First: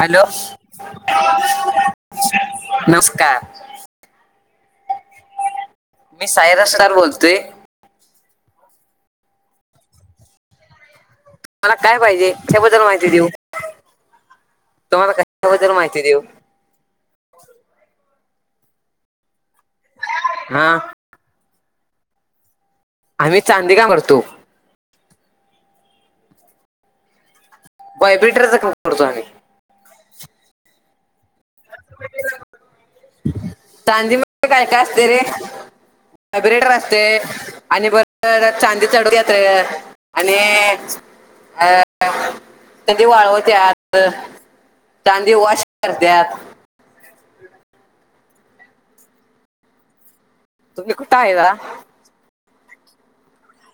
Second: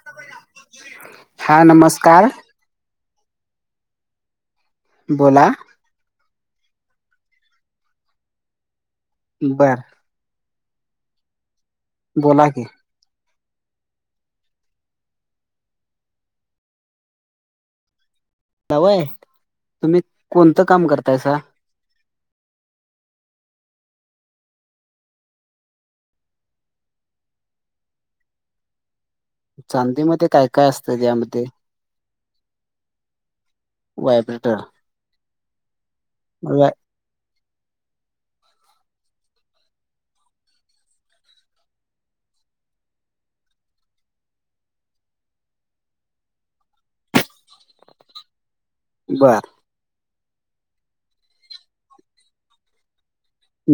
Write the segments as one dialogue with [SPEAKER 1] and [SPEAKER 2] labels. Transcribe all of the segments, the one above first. [SPEAKER 1] Hello
[SPEAKER 2] हा नमस्कार
[SPEAKER 1] नमस्कार
[SPEAKER 2] बोला
[SPEAKER 1] मी सायरा स्टार बोलतोय
[SPEAKER 2] बरं
[SPEAKER 1] मला काय पाहिजे
[SPEAKER 2] बोला की
[SPEAKER 1] त्याबद्दल माहिती देऊ तुम्हाला कबद्दल माहिती देऊ
[SPEAKER 2] दऊ आहे तुम्ही कोणतं
[SPEAKER 1] हा
[SPEAKER 2] काम करतायसा
[SPEAKER 1] आम्ही चांदी का करतो बाय बेटरच काम करतो आम्ही
[SPEAKER 2] चांदीमध्येध्ये काय काय असतं यामध्ये
[SPEAKER 1] चांदी म
[SPEAKER 2] व्हायब्रेटर
[SPEAKER 1] काय काय असते रे वयबरेटर असते. ते आणि बरर चांदी चढू येत आणि अ त्यां दिवाळ तर तांदी वॉश करत्याात.
[SPEAKER 2] बरं.
[SPEAKER 1] तुम्ही कुठा आहे.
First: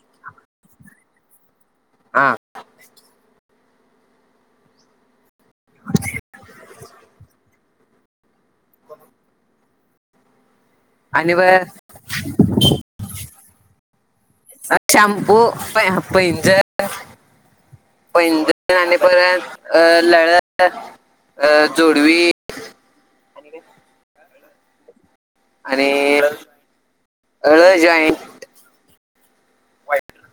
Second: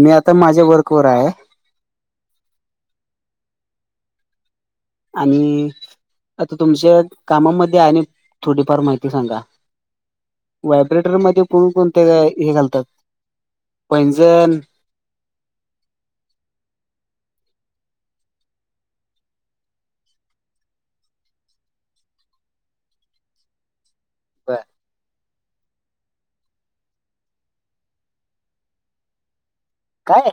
[SPEAKER 2] मी आता माझ्या वर्कवर आहे
[SPEAKER 1] हा
[SPEAKER 2] आणि आता तुमच्या कामामध्ये आहे आणि थोडीफार माहिती सांगा
[SPEAKER 1] आणि
[SPEAKER 2] व्हायब्रेटरमध्येध्ये
[SPEAKER 1] बरं
[SPEAKER 2] कोण कोणते हे घालतात पणजण
[SPEAKER 1] ापू हप इंच. पजपर्यंत अ लळ अ जोडवी आणि का?
[SPEAKER 2] बय.
[SPEAKER 1] आणि हळ जॉईंट
[SPEAKER 2] काय?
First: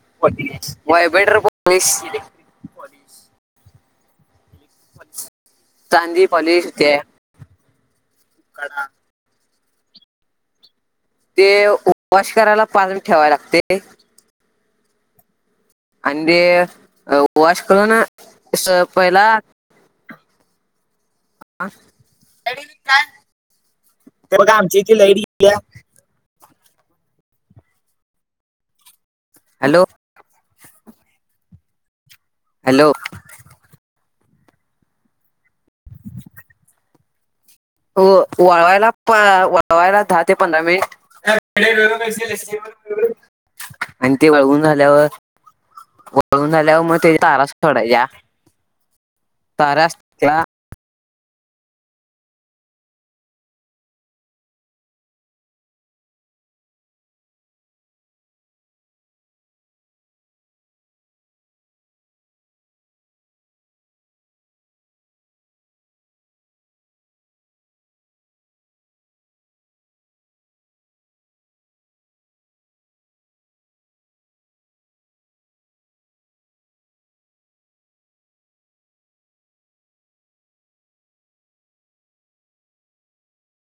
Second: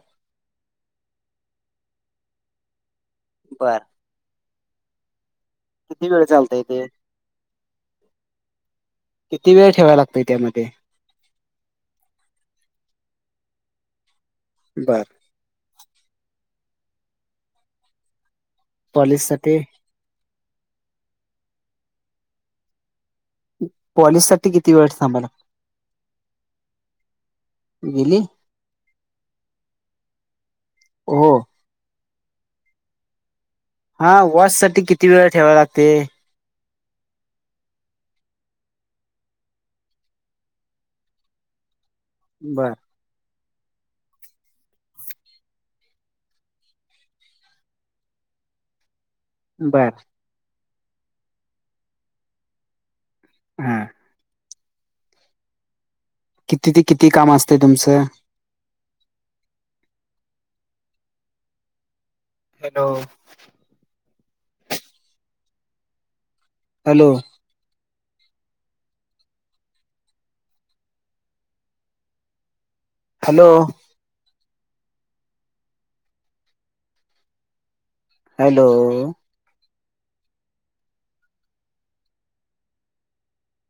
[SPEAKER 1] वयब्रेटर प
[SPEAKER 2] बरं.
[SPEAKER 1] अच्छा.
[SPEAKER 2] किती वेळ चालत आहे ते
[SPEAKER 1] [unintelligible]
[SPEAKER 2] किती वेळ ठेवाय लागतोय त्यामध्ये-
[SPEAKER 1] ते वश करायला पाार ठेवाय लागते.
[SPEAKER 2] बरं.
[SPEAKER 1] अ तेे वशकून स
[SPEAKER 2] पॉलिश
[SPEAKER 1] पहिला
[SPEAKER 2] साठी
[SPEAKER 1] ह रडी
[SPEAKER 2] पॉलिश साठी किती वेळ थांबााला गेली.
[SPEAKER 1] हॅलो.
[SPEAKER 2] हो हो.
[SPEAKER 1] हॅलो.
[SPEAKER 2] हा वॉश साठी किती वेळा ठेवा लागते.
[SPEAKER 1] हो वळवायला प वळवायला दहा ते पंधरा मिनिट
[SPEAKER 2] बर
[SPEAKER 1] आणि ते वळवून झाल्यावर वळून झाल्यावर मग त्याच्या तारास सोडायच्या तारा
[SPEAKER 2] बर
[SPEAKER 1] असला.
[SPEAKER 2] हां. किती ते किती काम असते तुमचं. हॅलो. हॅलो. हॅलो. हॅलो.